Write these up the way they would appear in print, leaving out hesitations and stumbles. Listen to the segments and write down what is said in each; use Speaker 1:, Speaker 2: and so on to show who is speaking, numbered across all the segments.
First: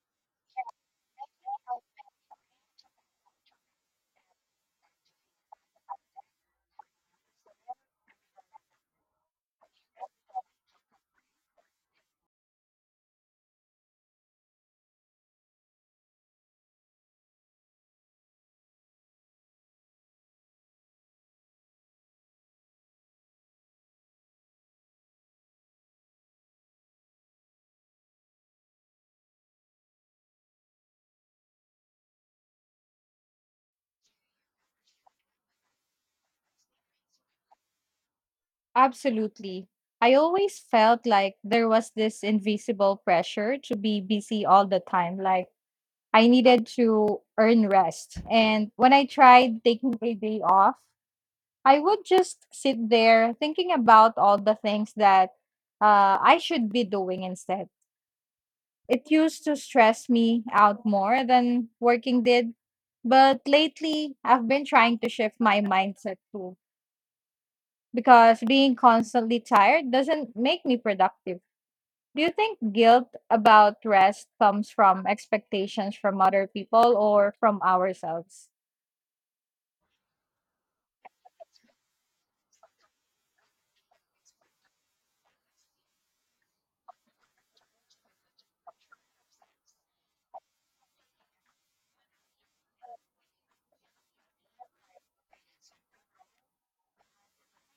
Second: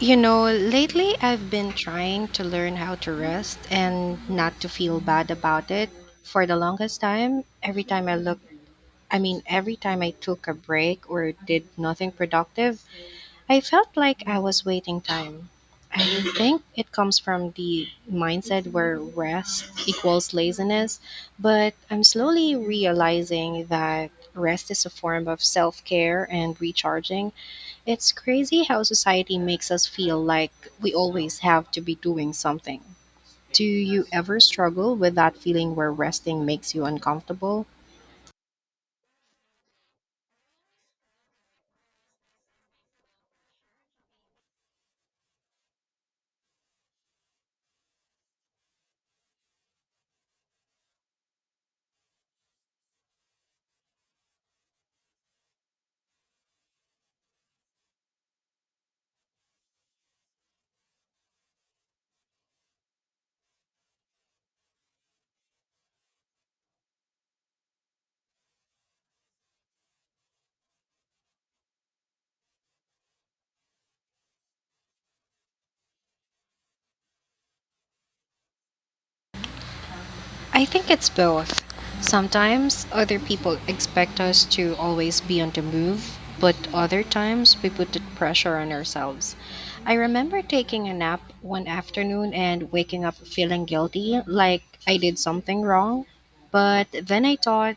Speaker 1: You know, lately I've been trying to learn how to rest and not to feel bad about it. For the longest time, every time I took a break or did nothing productive, I felt like I was waiting time. I think it comes from the mindset where rest equals laziness, but I'm slowly realizing that rest is a form of self care and recharging. It's crazy how society makes us feel like we always have to be doing something. Do you ever struggle with that feeling where resting makes you uncomfortable?
Speaker 2: Absolutely. I always felt like there was this invisible pressure to be busy all the time. Like I needed to earn rest. And when I tried taking a day off, I would just sit there thinking about all the things that I should be doing instead. It used to stress me out more than working did. But lately, I've been trying to shift my mindset to because being constantly tired doesn't make me productive. Do you think guilt about rest comes from expectations from other people or from ourselves?
Speaker 1: I think it's both. Sometimes other people expect us to always be on the move, but other times we put the pressure on ourselves. I remember taking a nap one afternoon and waking up feeling guilty, like I did something wrong. But then I thought,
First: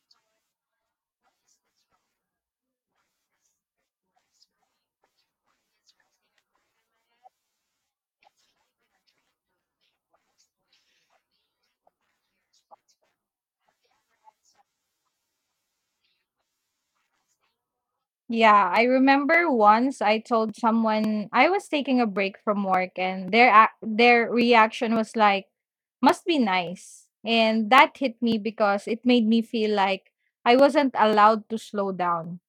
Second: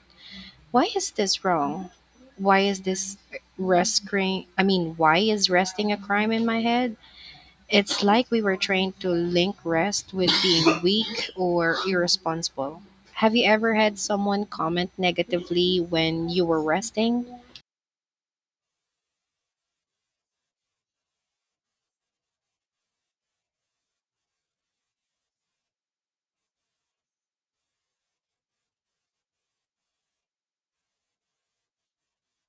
Speaker 1: why is this wrong? Why is this why is resting a crime in my head? It's like we were trained to link rest with being weak or irresponsible. Have you ever had someone comment negatively when you were resting?
Speaker 2: Yeah, I remember once I told someone I was taking a break from work and their reaction was like must be nice. And that hit me because it made me feel like I wasn't allowed to slow down.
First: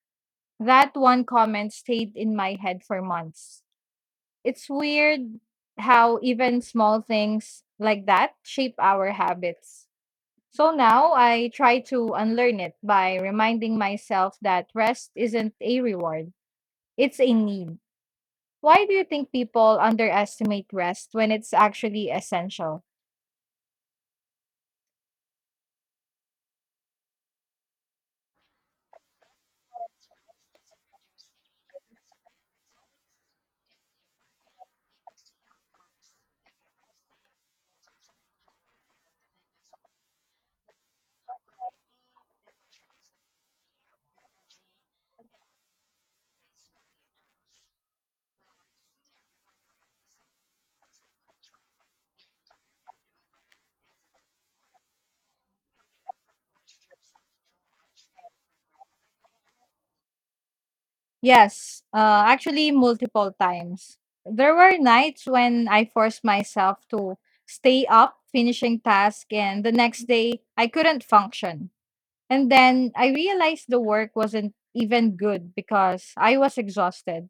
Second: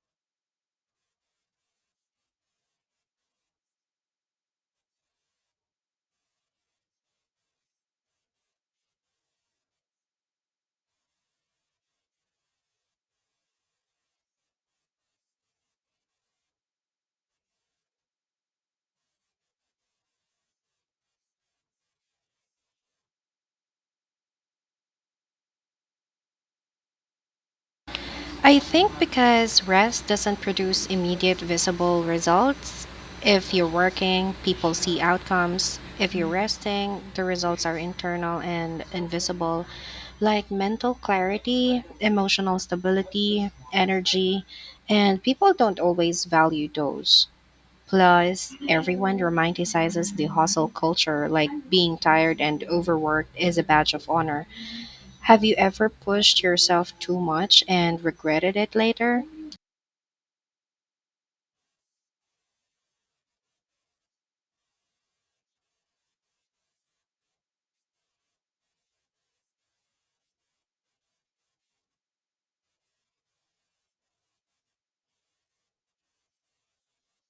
Speaker 2: That one comment stayed in my head for months. It's weird how even small things like that shape our habits. So now I try to unlearn it by reminding myself that rest isn't a reward, it's a need. Why do you think people underestimate rest when it's actually essential?
Speaker 1: I think because rest doesn't produce immediate visible results. If you're working, people see outcomes. If you're resting, the results are internal and invisible, like mental clarity, emotional stability, energy, and people don't always value those. Plus, everyone romanticizes the hustle culture, like being tired and overworked is a badge of honor. Have you ever pushed yourself too much and regretted it later?
Speaker 2: Yes, actually, multiple times. There were nights when I forced myself to stay up finishing task and the next day I couldn't function. And then I realized the work wasn't even good because I was exhausted.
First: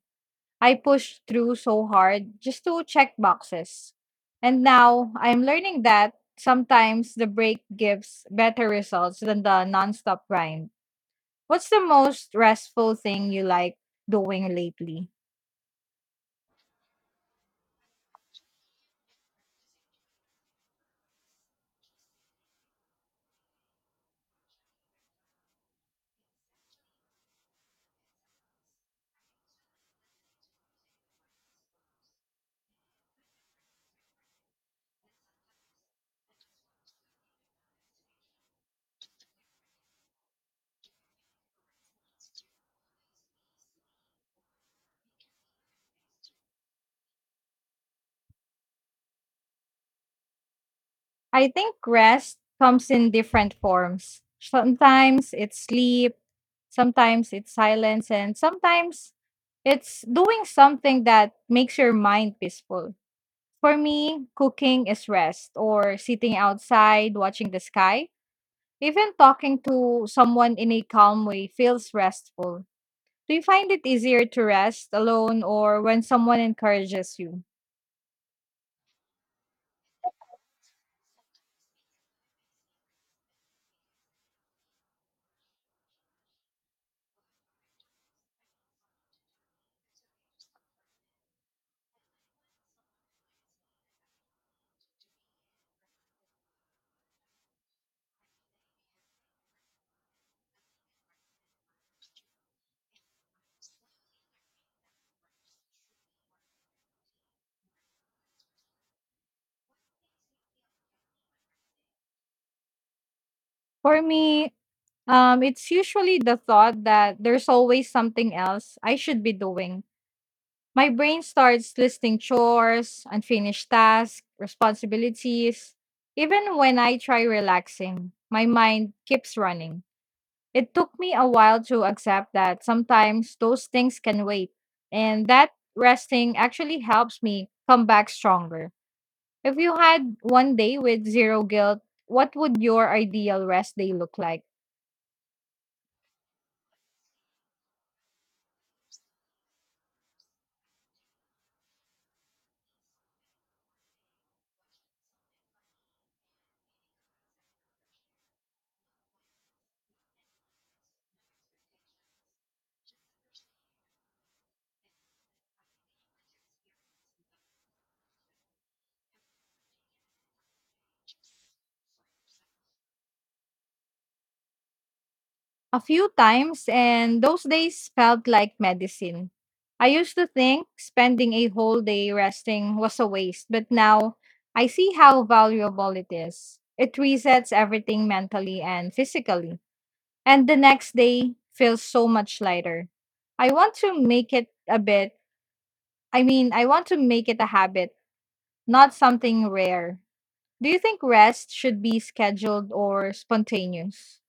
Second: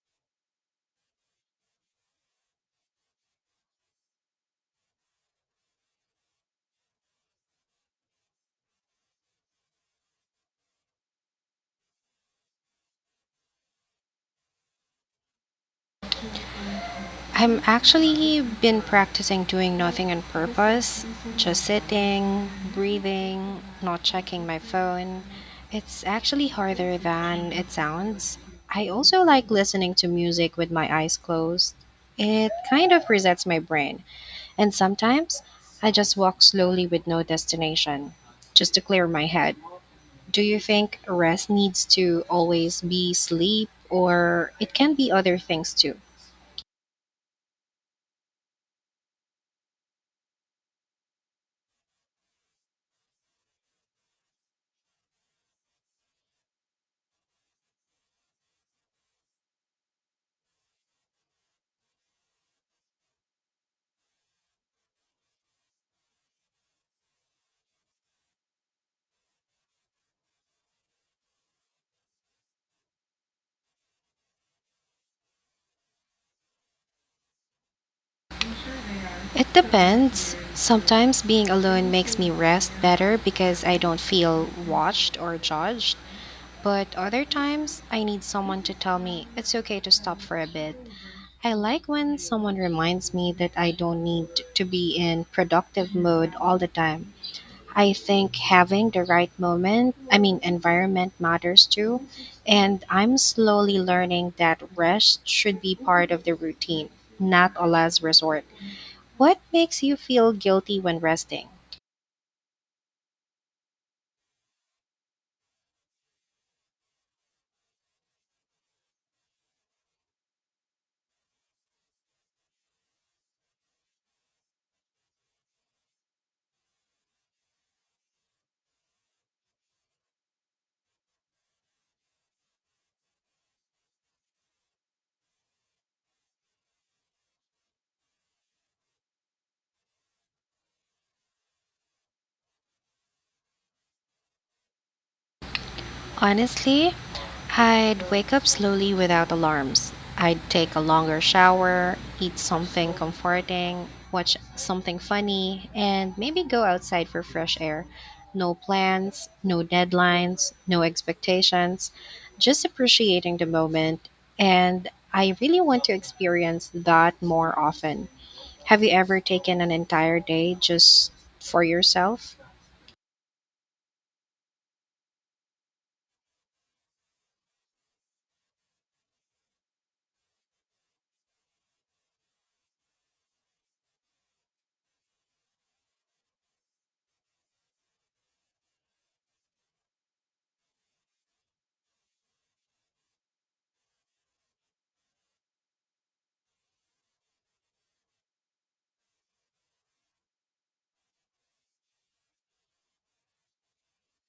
Speaker 2: I pushed through so hard just to check boxes. And now I'm learning that sometimes the break gives better results than the nonstop grind. What's the most restful thing you like doing lately?
Speaker 1: I'm actually been practicing doing nothing on purpose, just sitting, breathing, not checking my phone. It's actually harder than it sounds. I also like listening to music with my eyes closed. It kind of resets my brain. And sometimes I just walk slowly with no destination, just to clear my head. Do you think rest needs to always be sleep or it can be other things too?
Speaker 2: I think rest comes in different forms. Sometimes it's sleep. Sometimes it's silence, and sometimes it's doing something that makes your mind peaceful. For me, cooking is rest, or sitting outside watching the sky. Even talking to someone in a calm way feels restful. Do you find it easier to rest alone or when someone encourages you?
Speaker 1: It depends. Sometimes being alone makes me rest better because I don't feel watched or judged. But other times, I need someone to tell me it's okay to stop for a bit. I like when someone reminds me that I don't need to be in productive mode all the time. I think having the right moment, I mean, environment matters too. And I'm slowly learning that rest should be part of the routine, not a last resort. What makes you feel guilty when resting?
Speaker 2: For me, it's usually the thought that there's always something else I should be doing. My brain starts listing chores, unfinished tasks, responsibilities. Even when I try relaxing, my mind keeps running. It took me a while to accept that sometimes those things can wait, and that resting actually helps me come back stronger. If you had one day with zero guilt, what would your ideal rest day look like?
Speaker 1: Honestly, I'd wake up slowly without alarms. I'd take a longer shower, eat something comforting, watch something funny, and maybe go outside for fresh air. No plans, no deadlines, no expectations, just appreciating the moment. And I really want to experience that more often. Have you ever taken an entire day just for yourself?
Speaker 2: A few times, and those days felt like medicine. I used to think spending a whole day resting was a waste, but now I see how valuable it is. It resets everything mentally and physically, and the next day feels so much lighter. I want to make it a bit, I mean, I want to make it a habit, not something rare. Do you think rest should be scheduled or spontaneous?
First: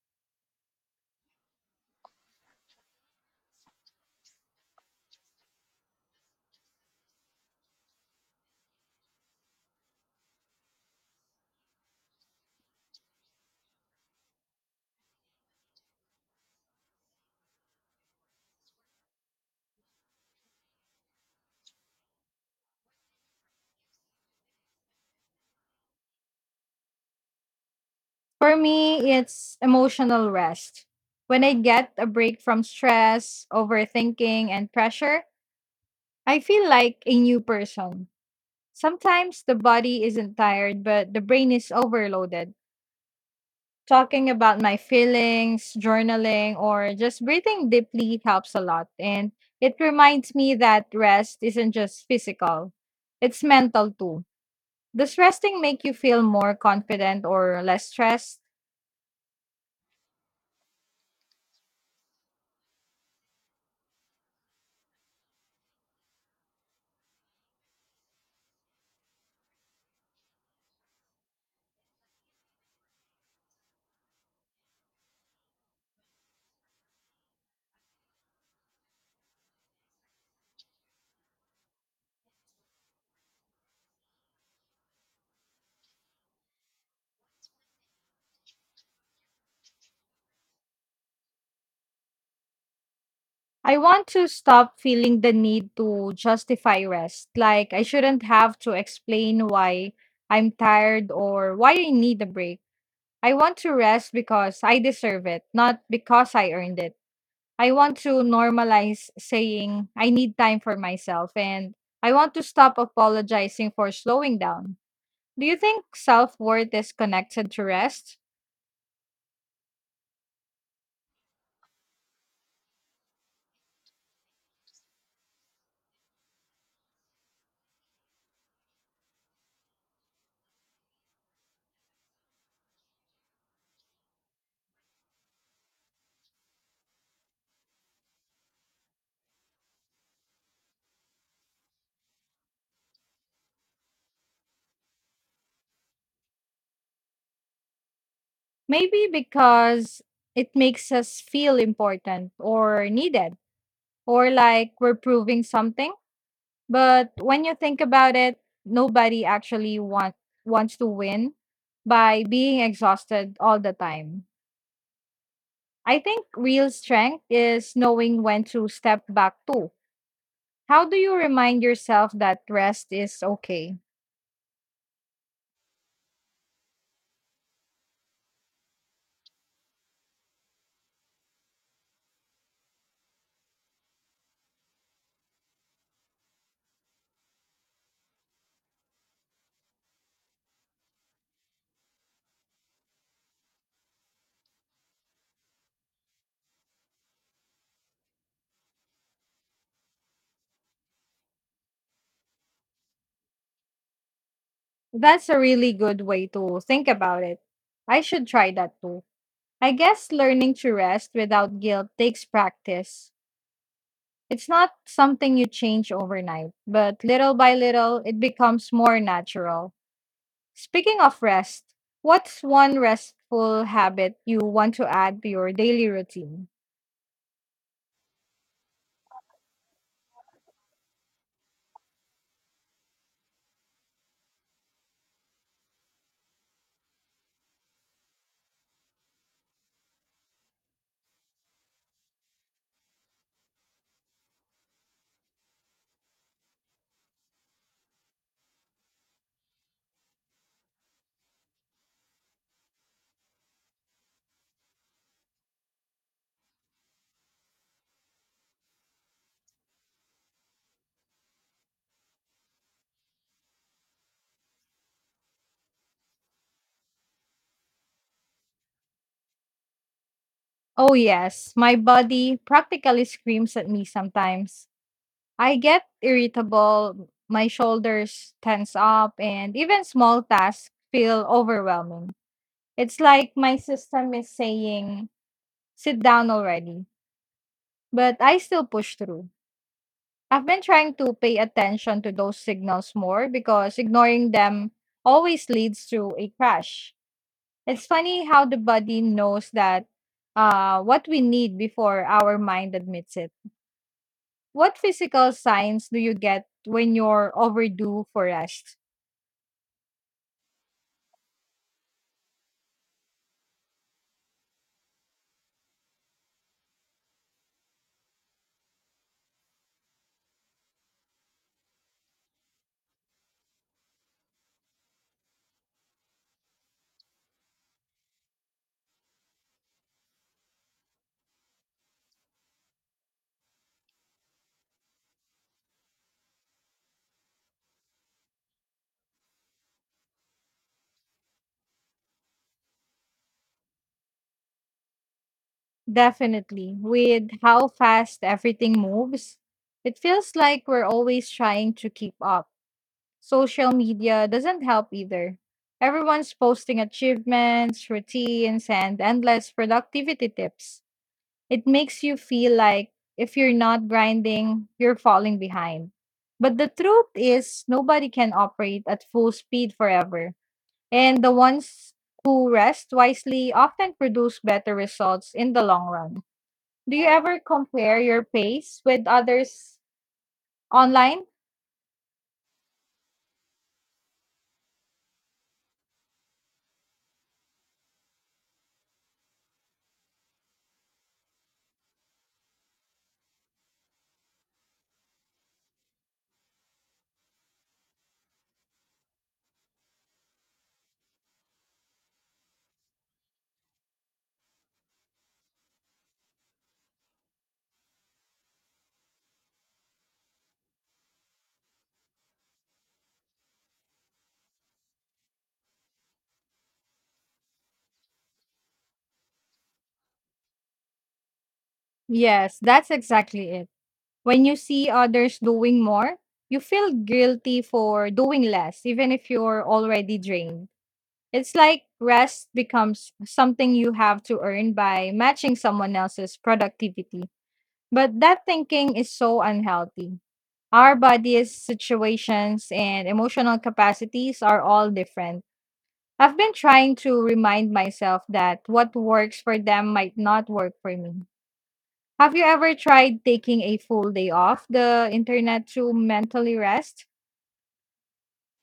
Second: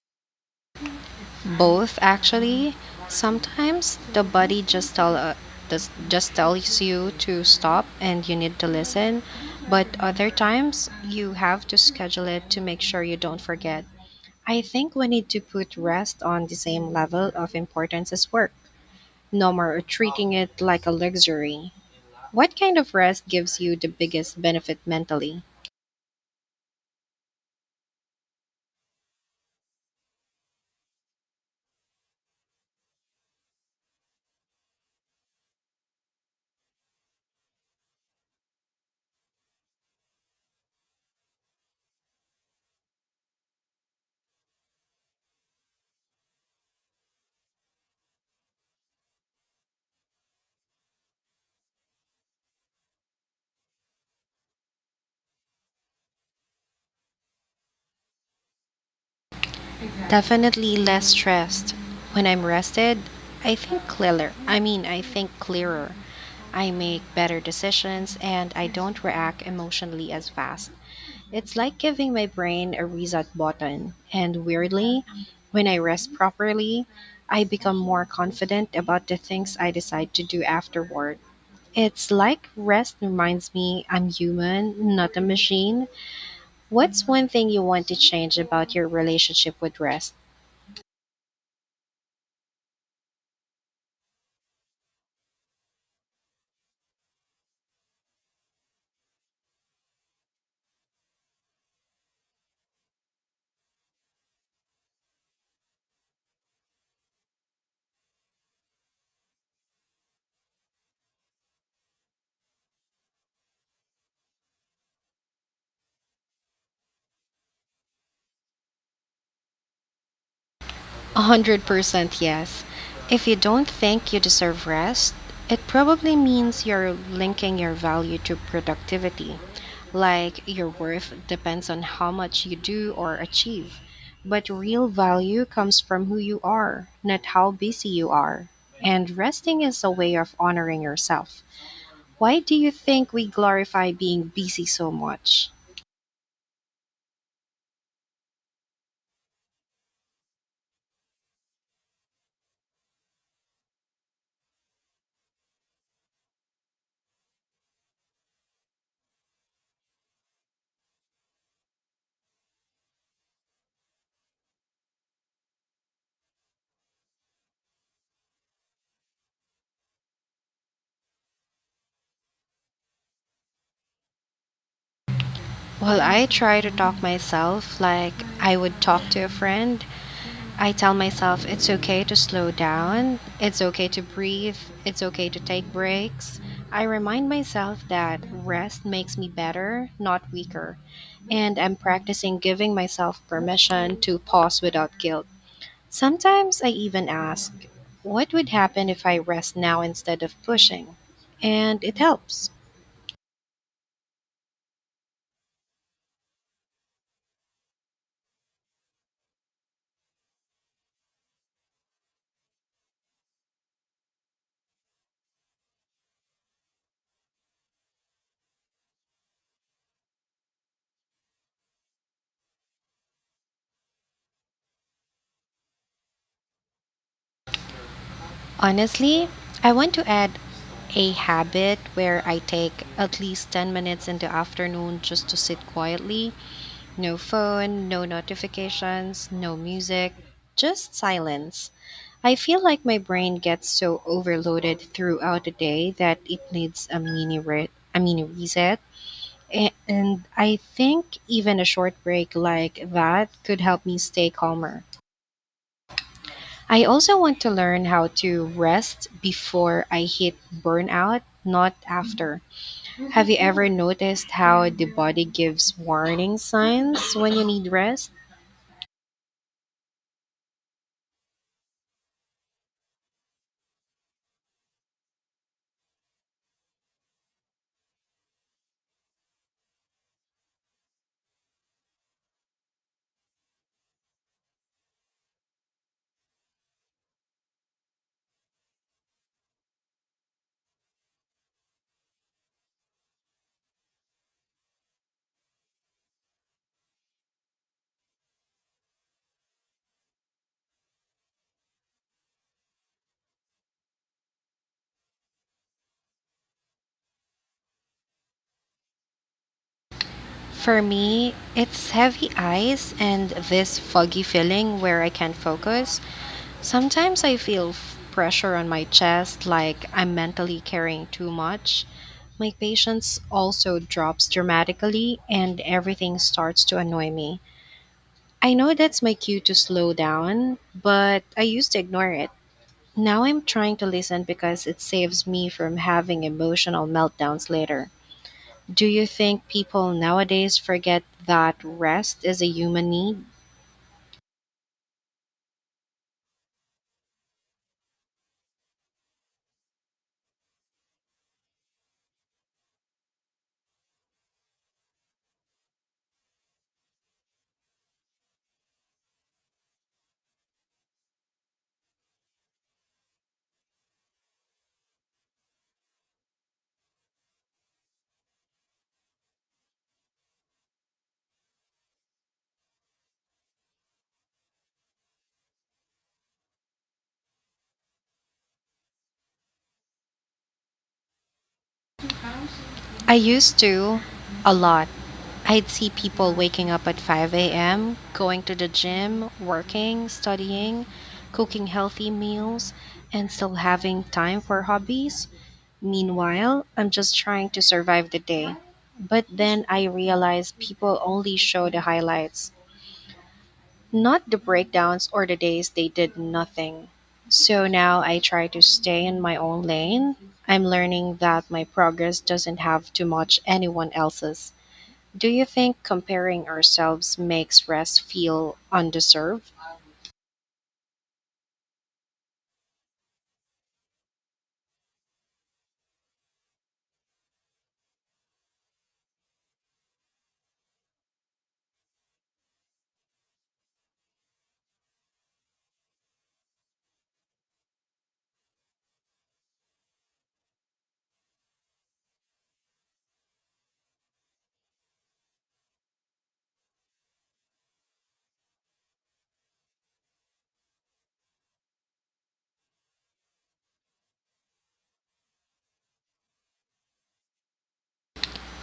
Speaker 1: Both actually. Sometimes the body just tell does- just tells you to stop and you need to listen, but other times you have to schedule it to make sure you don't forget. I think we need to put rest on the same level of importance as work. No more treating it like a luxury. What kind of rest gives you the biggest benefit mentally?
Speaker 2: For me, it's emotional rest. When I get a break from stress, overthinking, and pressure, I feel like a new person. Sometimes the body isn't tired, but the brain is overloaded. Talking about my feelings, journaling, or just breathing deeply helps a lot. And it reminds me that rest isn't just physical, it's mental too. Does resting make you feel more confident or less stressed?
Speaker 1: Definitely less stressed. When I'm rested, I think clearer. I make better decisions and I don't react emotionally as fast. It's like giving my brain a reset button. And weirdly, when I rest properly, I become more confident about the things I decide to do afterward. It's like rest reminds me I'm human, not a machine. What's one thing you want to change about your relationship with rest?
Speaker 2: I want to stop feeling the need to justify rest. Like, I shouldn't have to explain why I'm tired or why I need a break. I want to rest because I deserve it, not because I earned it. I want to normalize saying I need time for myself and I want to stop apologizing for slowing down. Do you think self worth is connected to rest?
Speaker 1: 100% yes. If you don't think you deserve rest, it probably means you're linking your value to productivity, like your worth depends on how much you do or achieve. But real value comes from who you are, not how busy you are. And resting is a way of honoring yourself. Why do you think we glorify being busy so much?
Speaker 2: Maybe because it makes us feel important or needed or like we're proving something. But when you think about it, nobody actually want, wants to win by being exhausted all the time. I think real strength is knowing when to step back too. How do you remind yourself that rest is okay?
Speaker 1: Well, I try to talk myself like I would talk to a friend. I tell myself it's okay to slow down, it's okay to breathe, it's okay to take breaks. I remind myself that rest makes me better, not weaker, and I'm practicing giving myself permission to pause without guilt. Sometimes I even ask, what would happen if I rest now instead of pushing? And it helps.
Speaker 2: That's a really good way to think about it. I should try that too. I guess learning to rest without guilt takes practice. It's not something you change overnight, but little by little, it becomes more natural. Speaking of rest, what's one restful habit you want to add to your daily routine?
Speaker 1: Honestly, I want to add a habit where I take at least 10 minutes in the afternoon just to sit quietly. No phone, no notifications, no music, just silence. I feel like my brain gets so overloaded throughout the day that it needs a a mini reset. And I think even a short break like that could help me stay calmer. I also want to learn how to rest before I hit burnout, not after. Have you ever noticed how the body gives warning signs when you need rest?
Speaker 2: Oh, yes, my body practically screams at me sometimes. I get irritable, my shoulders tense up, and even small tasks feel overwhelming. It's like my system is saying, sit down already, but I still push through. I've been trying to pay attention to those signals more because ignoring them always leads to a crash. It's funny how the body knows that what we need before our mind admits it. What physical signs do you get when you're overdue for rest?
Speaker 1: For me, it's heavy eyes and this foggy feeling where I can't focus. Sometimes I feel pressure on my chest, like I'm mentally carrying too much. My patience also drops dramatically, and everything starts to annoy me. I know that's my cue to slow down, but I used to ignore it. Now I'm trying to listen because it saves me from having emotional meltdowns later. Do you think people nowadays forget that rest is a human need?
Speaker 2: Definitely. With how fast everything moves, it feels like we're always trying to keep up. Social media doesn't help either. Everyone's posting achievements, routines, and endless productivity tips. It makes you feel like if you're not grinding, you're falling behind. But the truth is, nobody can operate at full speed forever. And the ones who rest wisely often produce better results in the long run. Do you ever compare your pace with others online?
Speaker 1: I used to a lot. I'd see people waking up at 5 a.m., going to the gym, working, studying, cooking healthy meals, and still having time for hobbies. Meanwhile, I'm just trying to survive the day. But then I realized people only show the highlights. Not the breakdowns or the days they did nothing. So now I try to stay in my own lane. I'm learning that my progress doesn't have to match anyone else's. Do you think comparing ourselves makes rest feel undeserved?
Speaker 2: Yes, that's exactly it. When you see others doing more, you feel guilty for doing less, even if you're already drained. It's like rest becomes something you have to earn by matching someone else's productivity. But that thinking is so unhealthy. Our bodies, situations, and emotional capacities are all different. I've been trying to remind myself that what works for them might not work for me. Have you ever tried taking a full day off the internet to mentally rest?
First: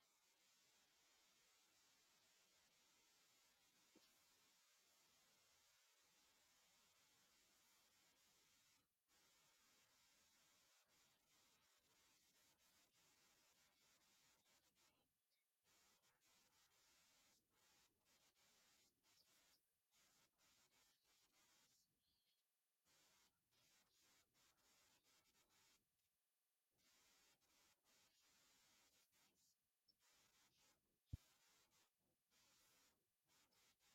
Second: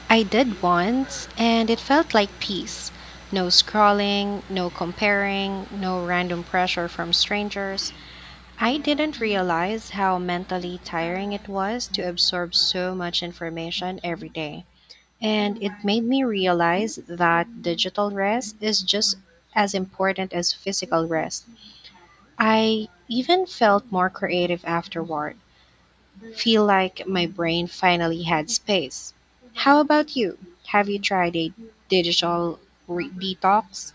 Speaker 1: I did once, and it felt like peace. No scrolling, no comparing, no random pressure from strangers. I didn't realize how mentally tiring it was to absorb so much information every day. And it made me realize that digital rest is just as important as physical rest. I even felt more creative afterward, feel like my brain finally had space. How about you? Have you tried a digital detox?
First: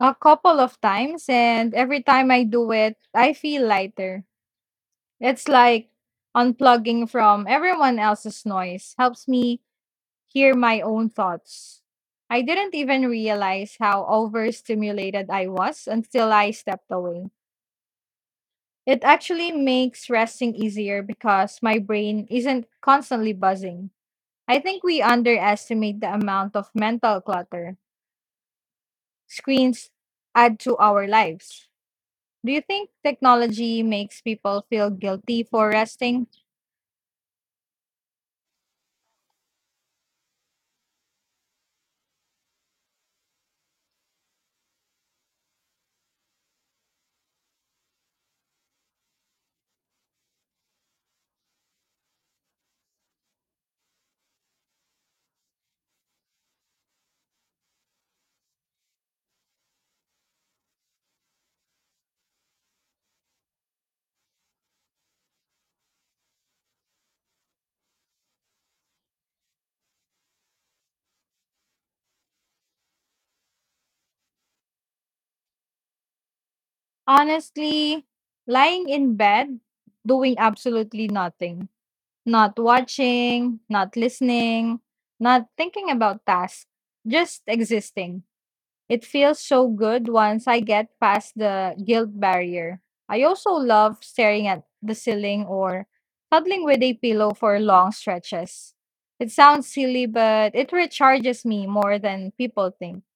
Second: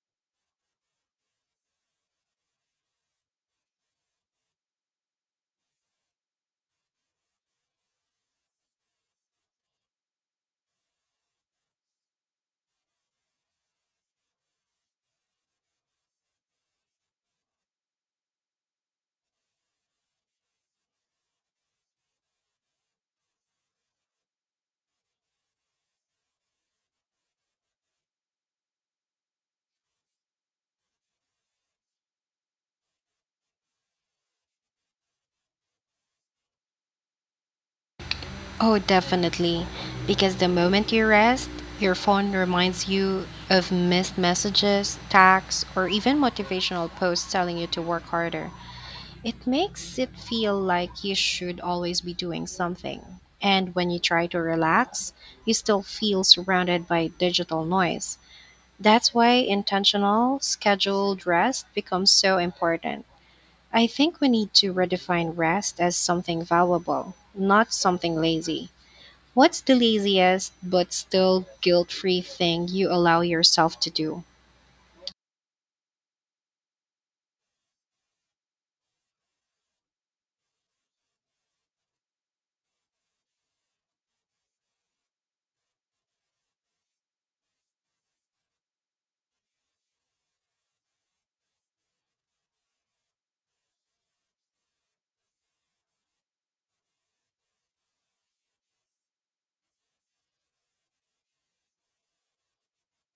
Speaker 2: A couple of times, and every time I do it, I feel lighter. It's like unplugging from everyone else's noise, helps me hear my own thoughts. I didn't even realize how overstimulated I was until I stepped away. It actually makes resting easier because my brain isn't constantly buzzing. I think we underestimate the amount of mental clutter screens add to our lives. Do you think technology makes people feel guilty for resting?
Speaker 1: Oh, definitely. Because the moment you rest, your phone reminds you of missed messages, texts, or even motivational posts telling you to work harder. It makes it feel like you should always be doing something. And when you try to relax, you still feel surrounded by digital noise. That's why intentional, scheduled rest becomes so important. I think we need to redefine rest as something valuable, not something lazy. What's the laziest but still guilt free thing you allow yourself to do?
Speaker 2: Honestly, lying in bed, doing absolutely nothing, not watching, not listening, not thinking about tasks, just existing. It feels so good once I get past the guilt barrier. I also love staring at the ceiling or cuddling with a pillow for long stretches. It sounds silly, but it recharges me more than people think.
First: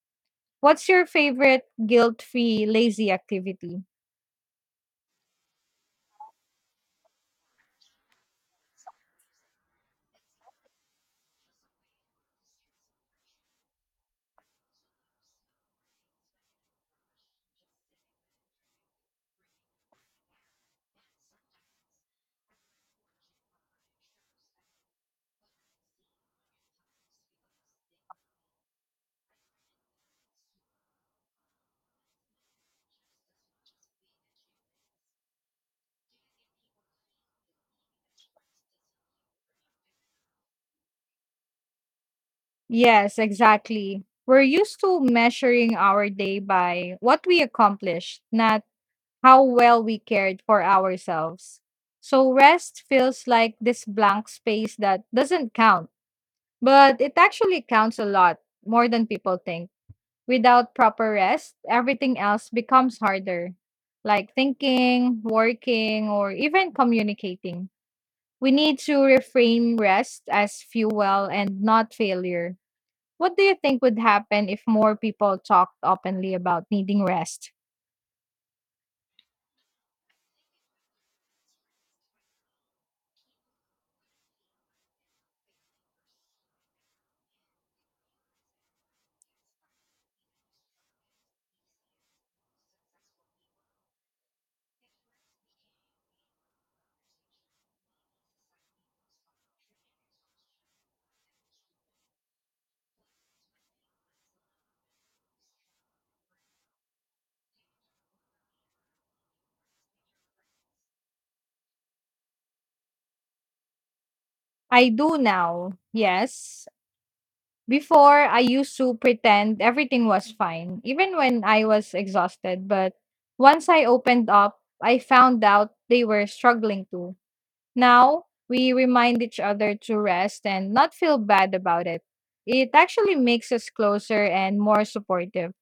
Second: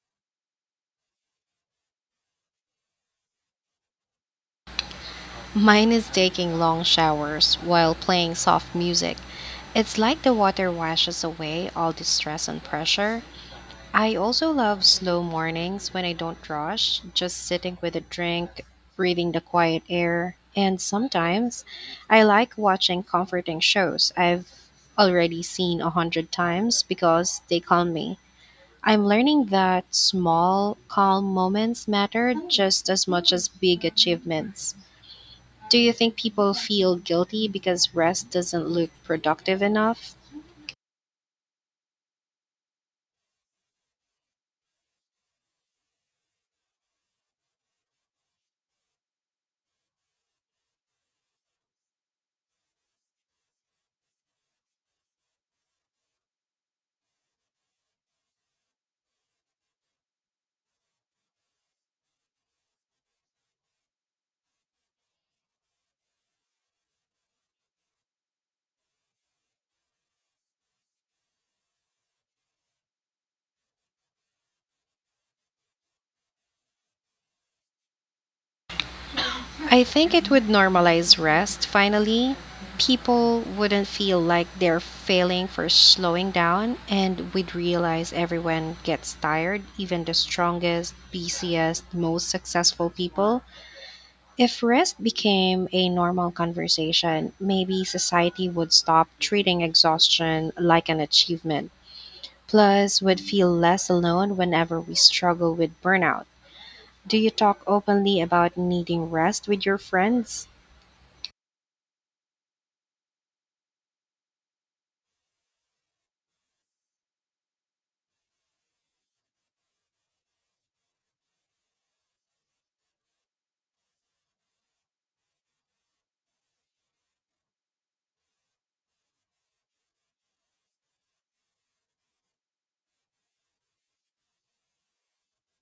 Speaker 2: What's your favorite guilt free lazy activity?
Speaker 1: Mine is taking long showers while playing soft music. It's like the water washes away all the stress and pressure. I also love slow mornings when I don't rush, just sitting with a drink, breathing the quiet air. And sometimes I like watching comforting shows I've already seen a hundred times because they calm me. I'm learning that small, calm moments matter just as much as big achievements. Do you think people feel guilty because rest doesn't look productive enough?
Speaker 2: Yes, exactly. We're used to measuring our day by what we accomplished, not how well we cared for ourselves. So rest feels like this blank space that doesn't count, but it actually counts a lot, more than people think. Without proper rest, everything else becomes harder, like thinking, working, or even communicating. We need to reframe rest as fuel and not failure. What do you think would happen if more people talked openly about needing rest?
Speaker 1: I think it would normalize rest finally. People wouldn't feel like they're failing for slowing down, and we'd realize everyone gets tired, even the strongest, busiest, most successful people. If rest became a normal conversation, maybe society would stop treating exhaustion like an achievement. Plus, we'd feel less alone whenever we struggle with burnout. Do you talk openly about needing rest with your friends?
Speaker 2: I do now, yes. Before, I used to pretend everything was fine, even when I was exhausted. But once I opened up, I found out they were struggling too. Now, we remind each other to rest and not feel bad about it. It actually makes us closer and more supportive.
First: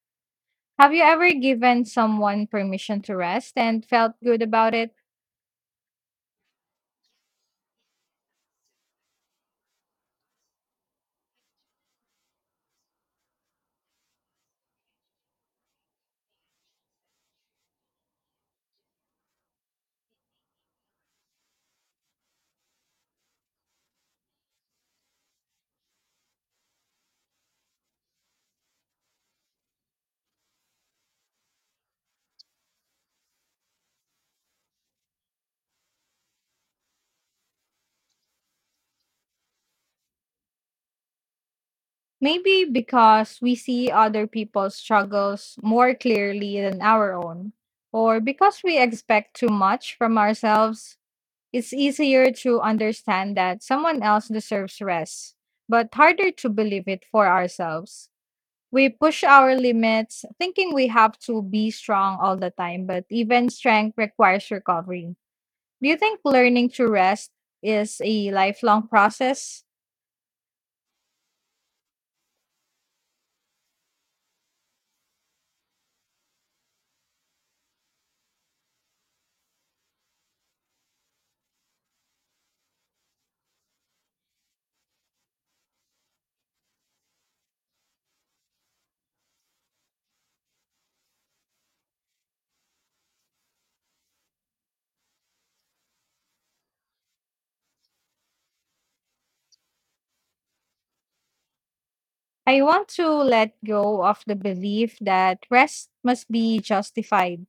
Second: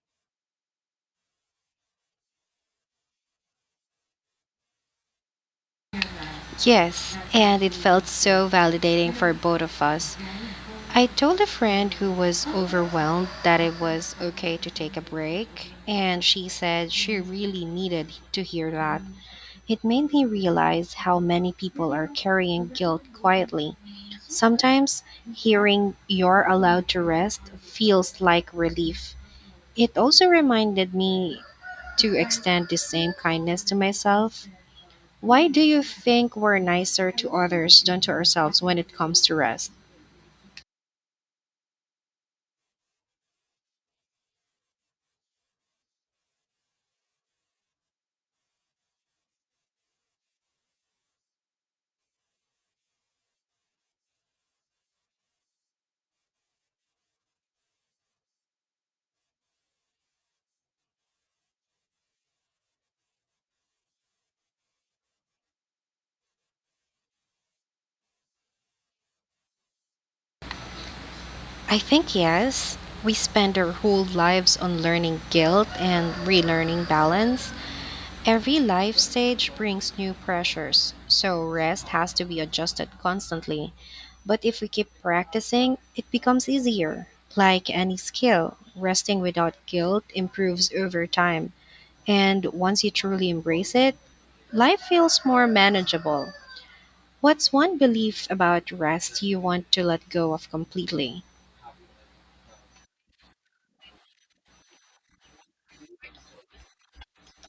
Speaker 2: Have you ever given someone permission to rest and felt good about it?
Speaker 1: Yes, and it felt so validating for both of us. I told a friend who was overwhelmed that it was okay to take a break, and she said she really needed to hear that. It made me realize how many people are carrying guilt quietly. Sometimes hearing you're allowed to rest feels like relief. It also reminded me to extend the same kindness to myself. Why do you think we're nicer to others than to ourselves when it comes to rest?
Speaker 2: Maybe because we see other people's struggles more clearly than our own, or because we expect too much from ourselves, it's easier to understand that someone else deserves rest, but harder to believe it for ourselves. We push our limits, thinking we have to be strong all the time, but even strength requires recovery. Do you think learning to rest is a lifelong process?
Speaker 1: I think yes. We spend our whole lives on learning guilt and relearning balance. Every life stage brings new pressures, so rest has to be adjusted constantly. But if we keep practicing, it becomes easier. Like any skill, resting without guilt improves over time. And once you truly embrace it, life feels more manageable. What's one belief about rest you want to let go of completely?
Speaker 2: I want to let go of the belief that rest must be justified.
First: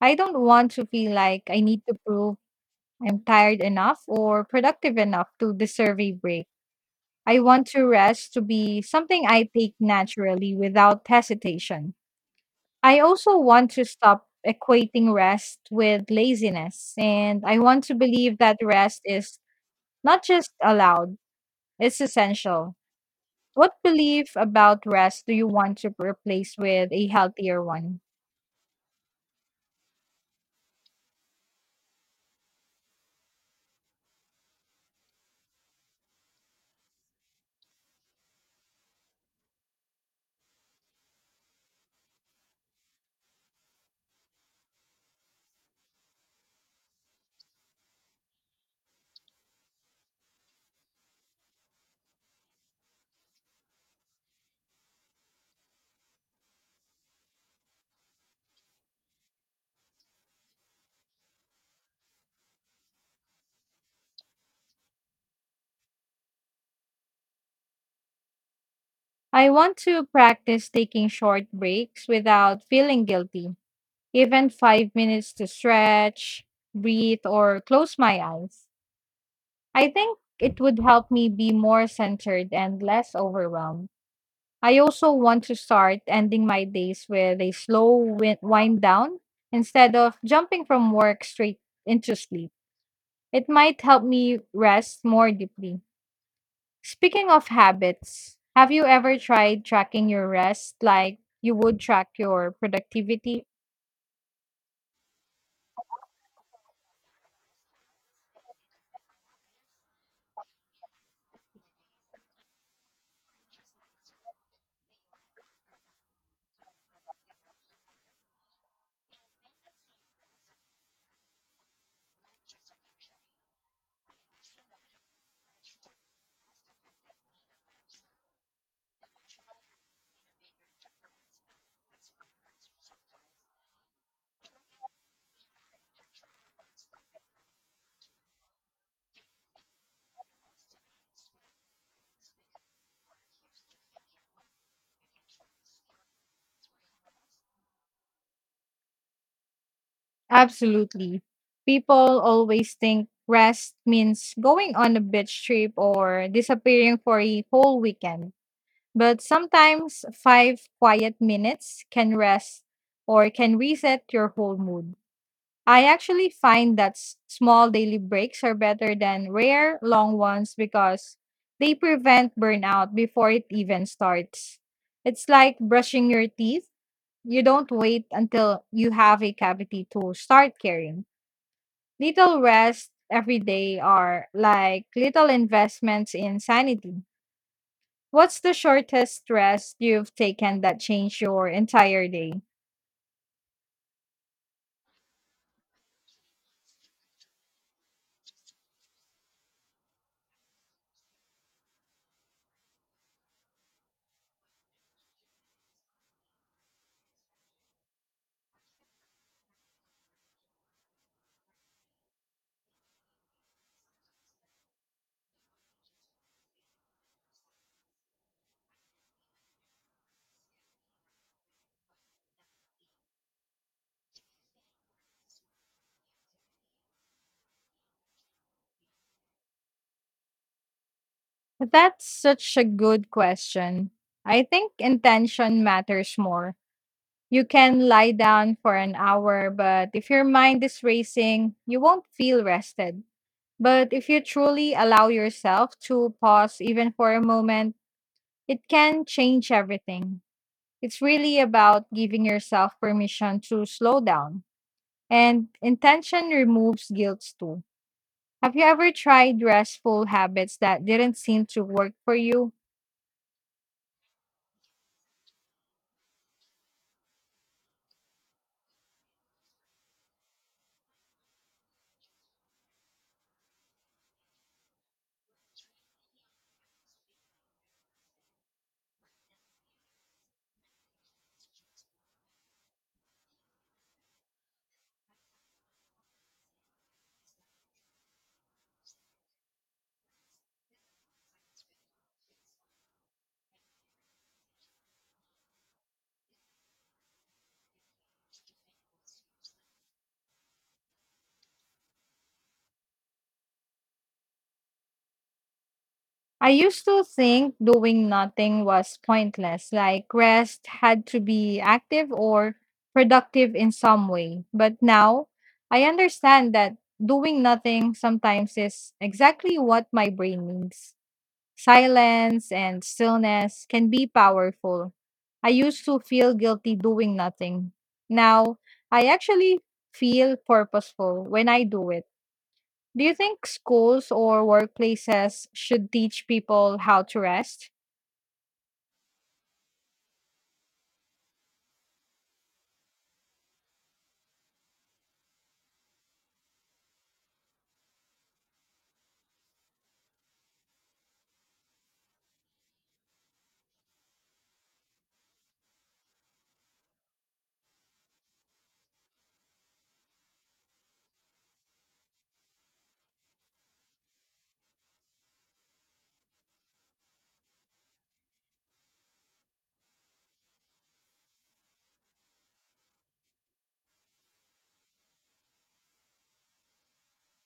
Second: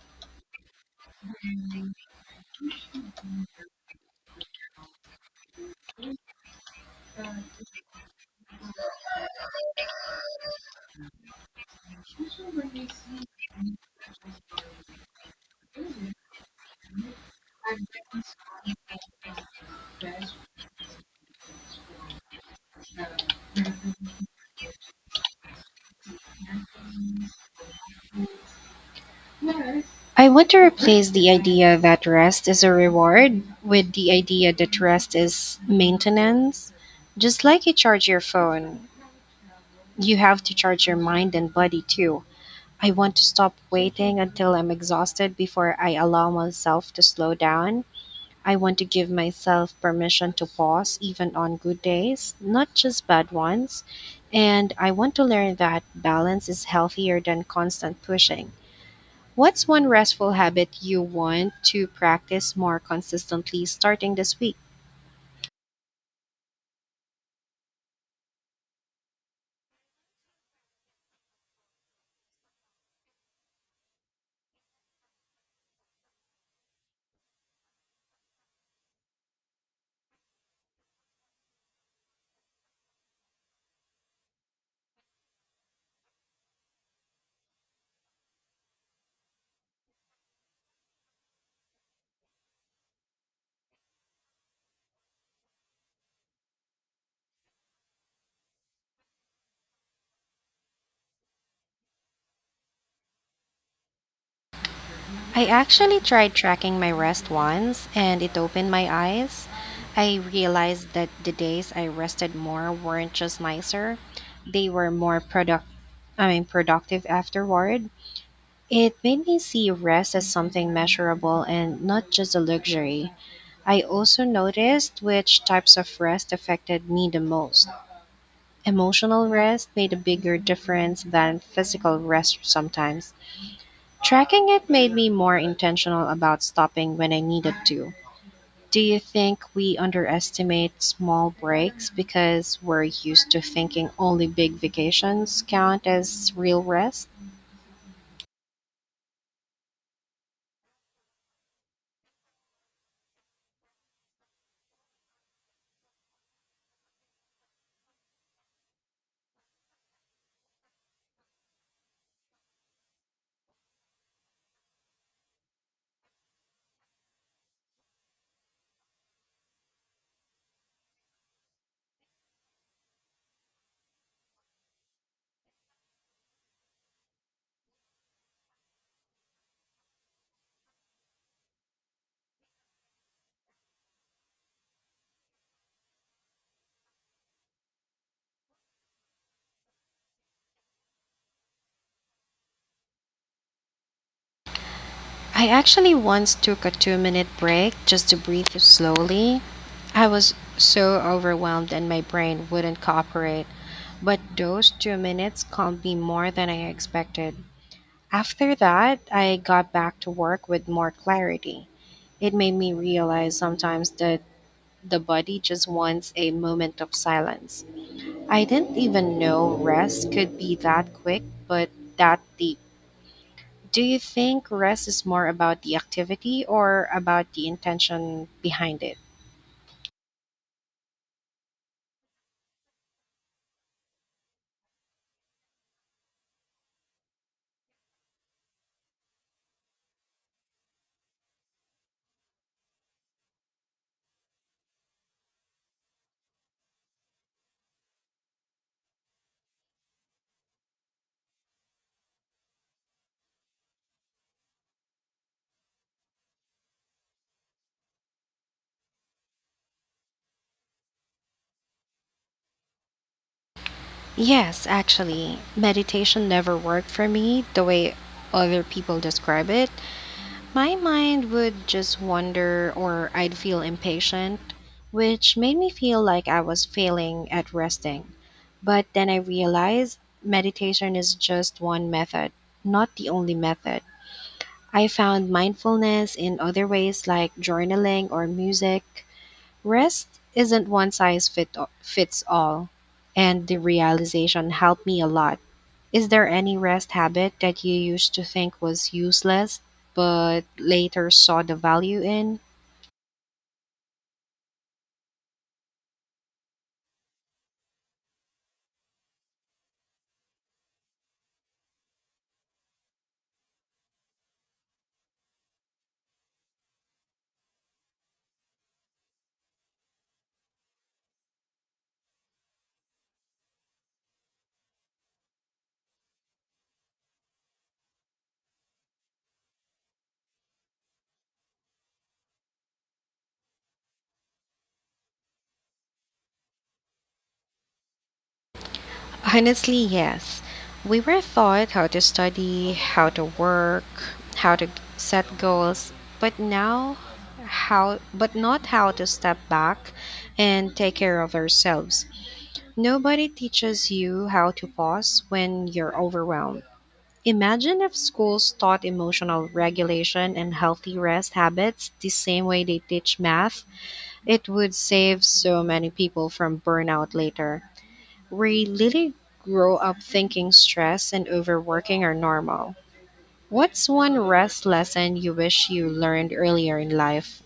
Speaker 2: I don't want to feel like I need to prove I'm tired enough or productive enough to deserve a break. I want to rest to be something I take naturally without hesitation. I also want to stop equating rest with laziness, and I want to believe that rest is not just allowed, it's essential. What belief about rest do you want to replace with a healthier one?
Speaker 1: I want to replace the idea that rest is a reward with the idea that rest is maintenance. Just like you charge your phone, you have to charge your mind and body too. I want to stop waiting until I'm exhausted before I allow myself to slow down. I want to give myself permission to pause even on good days, not just bad ones. And I want to learn that balance is healthier than constant pushing. What's one restful habit you want to practice more consistently starting this week?
Speaker 2: I want to practice taking short breaks without feeling guilty, even 5 minutes to stretch, breathe, or close my eyes. I think it would help me be more centered and less overwhelmed. I also want to start ending my days with a slow wind down instead of jumping from work straight into sleep. It might help me rest more deeply. Speaking of habits, have you ever tried tracking your rest like you would track your productivity?
Speaker 1: I actually tried tracking my rest once, and it opened my eyes. I realized that the days I rested more weren't just nicer, they were more product I mean, productive afterward. It made me see rest as something measurable and not just a luxury. I also noticed which types of rest affected me the most. Emotional rest made a bigger difference than physical rest sometimes. Tracking it made me more intentional about stopping when I needed to. Do you think we underestimate small breaks because we're used to thinking only big vacations count as real rest?
Speaker 2: Absolutely. People always think rest means going on a beach trip or disappearing for a whole weekend. But sometimes five quiet minutes can rest or can reset your whole mood. I actually find that small daily breaks are better than rare long ones because they prevent burnout before it even starts. It's like brushing your teeth. You don't wait until you have a cavity to start caring. Little rest every day are like little investments in sanity. What's the shortest rest you've taken that changed your entire day?
Speaker 1: I actually once took a 2-minute break just to breathe slowly. I was so overwhelmed and my brain wouldn't cooperate, but those 2 minutes calmed me more than I expected. After that, I got back to work with more clarity. It made me realize sometimes that the body just wants a moment of silence. I didn't even know rest could be that quick, but that deep. Do you think rest is more about the activity or about the intention behind it?
Speaker 2: That's such a good question. I think intention matters more. You can lie down for an hour, but if your mind is racing, you won't feel rested. But if you truly allow yourself to pause even for a moment, it can change everything. It's really about giving yourself permission to slow down. And intention removes guilt too. Have you ever tried restful habits that didn't seem to work for you?
Speaker 1: Yes, actually, meditation never worked for me the way other people describe it. My mind would just wander, or I'd feel impatient, which made me feel like I was failing at resting. But then I realized meditation is just one method, not the only method. I found mindfulness in other ways like journaling or music. Rest isn't one size fits all, and the realization helped me a lot. Is there any rest habit that you used to think was useless but later saw the value in?
Speaker 2: I used to think doing nothing was pointless, like rest had to be active or productive in some way. But now I understand that doing nothing sometimes is exactly what my brain needs. Silence and stillness can be powerful. I used to feel guilty doing nothing. Now I actually feel purposeful when I do it. Do you think schools or workplaces should teach people how to rest?
Speaker 1: Honestly, yes. We were taught how to study, how to work, how to set goals, but now how but not how to step back and take care of ourselves. Nobody teaches you how to pause when you're overwhelmed. Imagine if schools taught emotional regulation and healthy rest habits the same way they teach math. It would save so many people from burnout later. We really grow up thinking stress and overworking are normal. What's one rest lesson you wish you learned earlier in life?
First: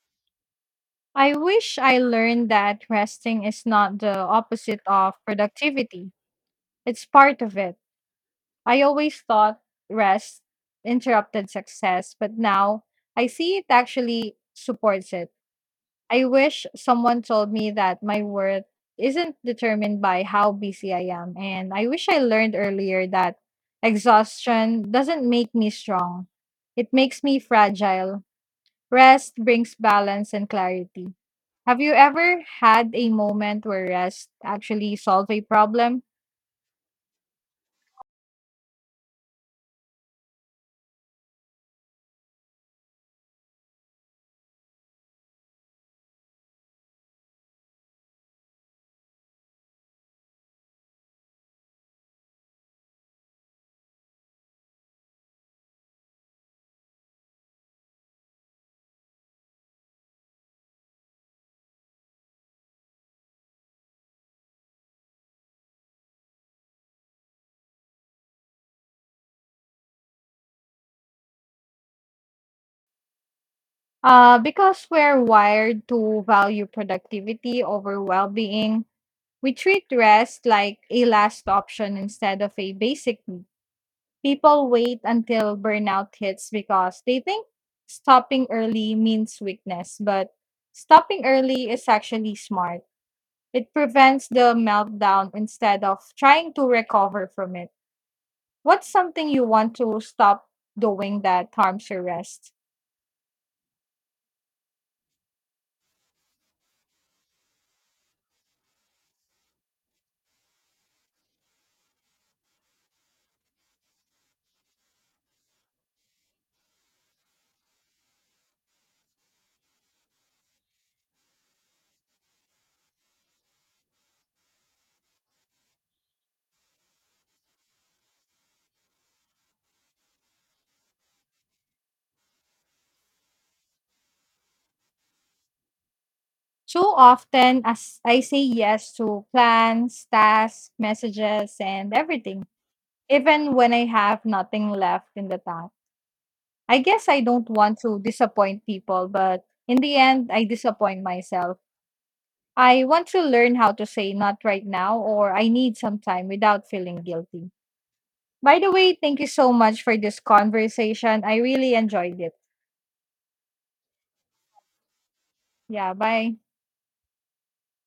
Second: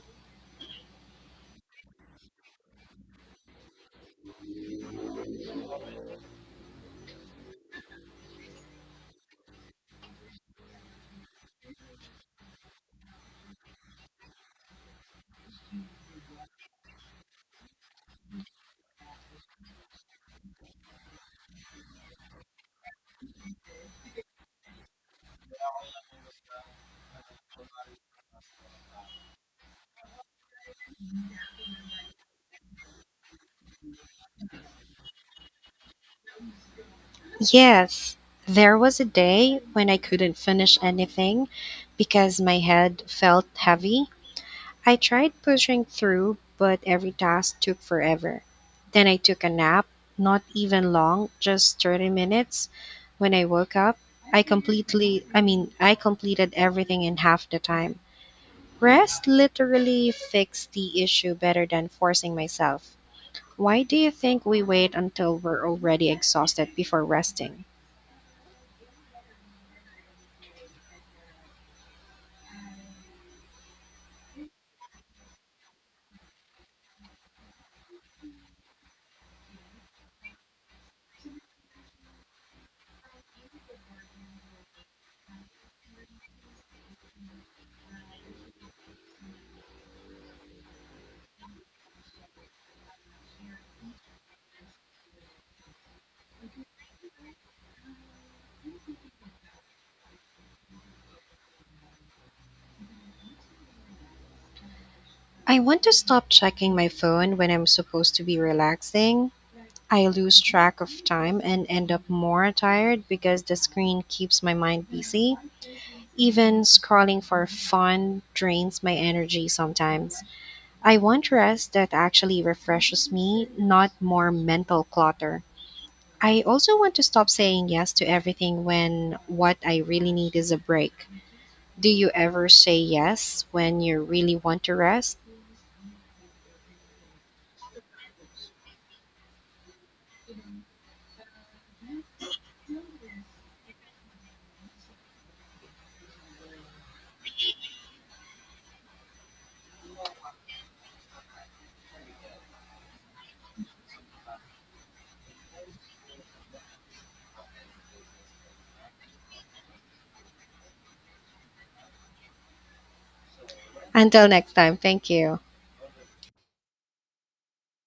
Speaker 2: I wish I learned that resting is not the opposite of productivity. It's part of it. I always thought rest interrupted success, but now I see it actually supports it. I wish someone told me that my worth isn't determined by how busy I am. And I wish I learned earlier that exhaustion doesn't make me strong, it makes me fragile. Rest brings balance and clarity. Have you ever had a moment where rest actually solved a problem?
Speaker 1: Yes, there was a day when I couldn't finish anything because my head felt heavy. I tried pushing through, but every task took forever. Then I took a nap, not even long, just 30 minutes. When I woke up, I I mean, I completed everything in half the time. Rest literally fixed the issue better than forcing myself. Why do you think we wait until we're already exhausted before resting?
Speaker 2: Because we're wired to value productivity over well being, we treat rest like a last option instead of a basic need. People wait until burnout hits because they think stopping early means weakness, but stopping early is actually smart. It prevents the meltdown instead of trying to recover from it. What's something you want to stop doing that harms your rest?
Speaker 1: I want to stop checking my phone when I'm supposed to be relaxing. I lose track of time and end up more tired because the screen keeps my mind busy. Even scrolling for fun drains my energy sometimes. I want rest that actually refreshes me, not more mental clutter. I also want to stop saying yes to everything when what I really need is a break. Do you ever say yes when you really want to rest?
Speaker 2: Too often, as I say yes to plans, tasks, messages, and everything, even when I have nothing left in the tank. I guess I don't want to disappoint people, but in the end, I disappoint myself. I want to learn how to say not right now or I need some time without feeling guilty. By the way, thank you so much for this conversation. I really enjoyed it.
Speaker 1: Until next time, thank you.
Speaker 2: Yeah, bye.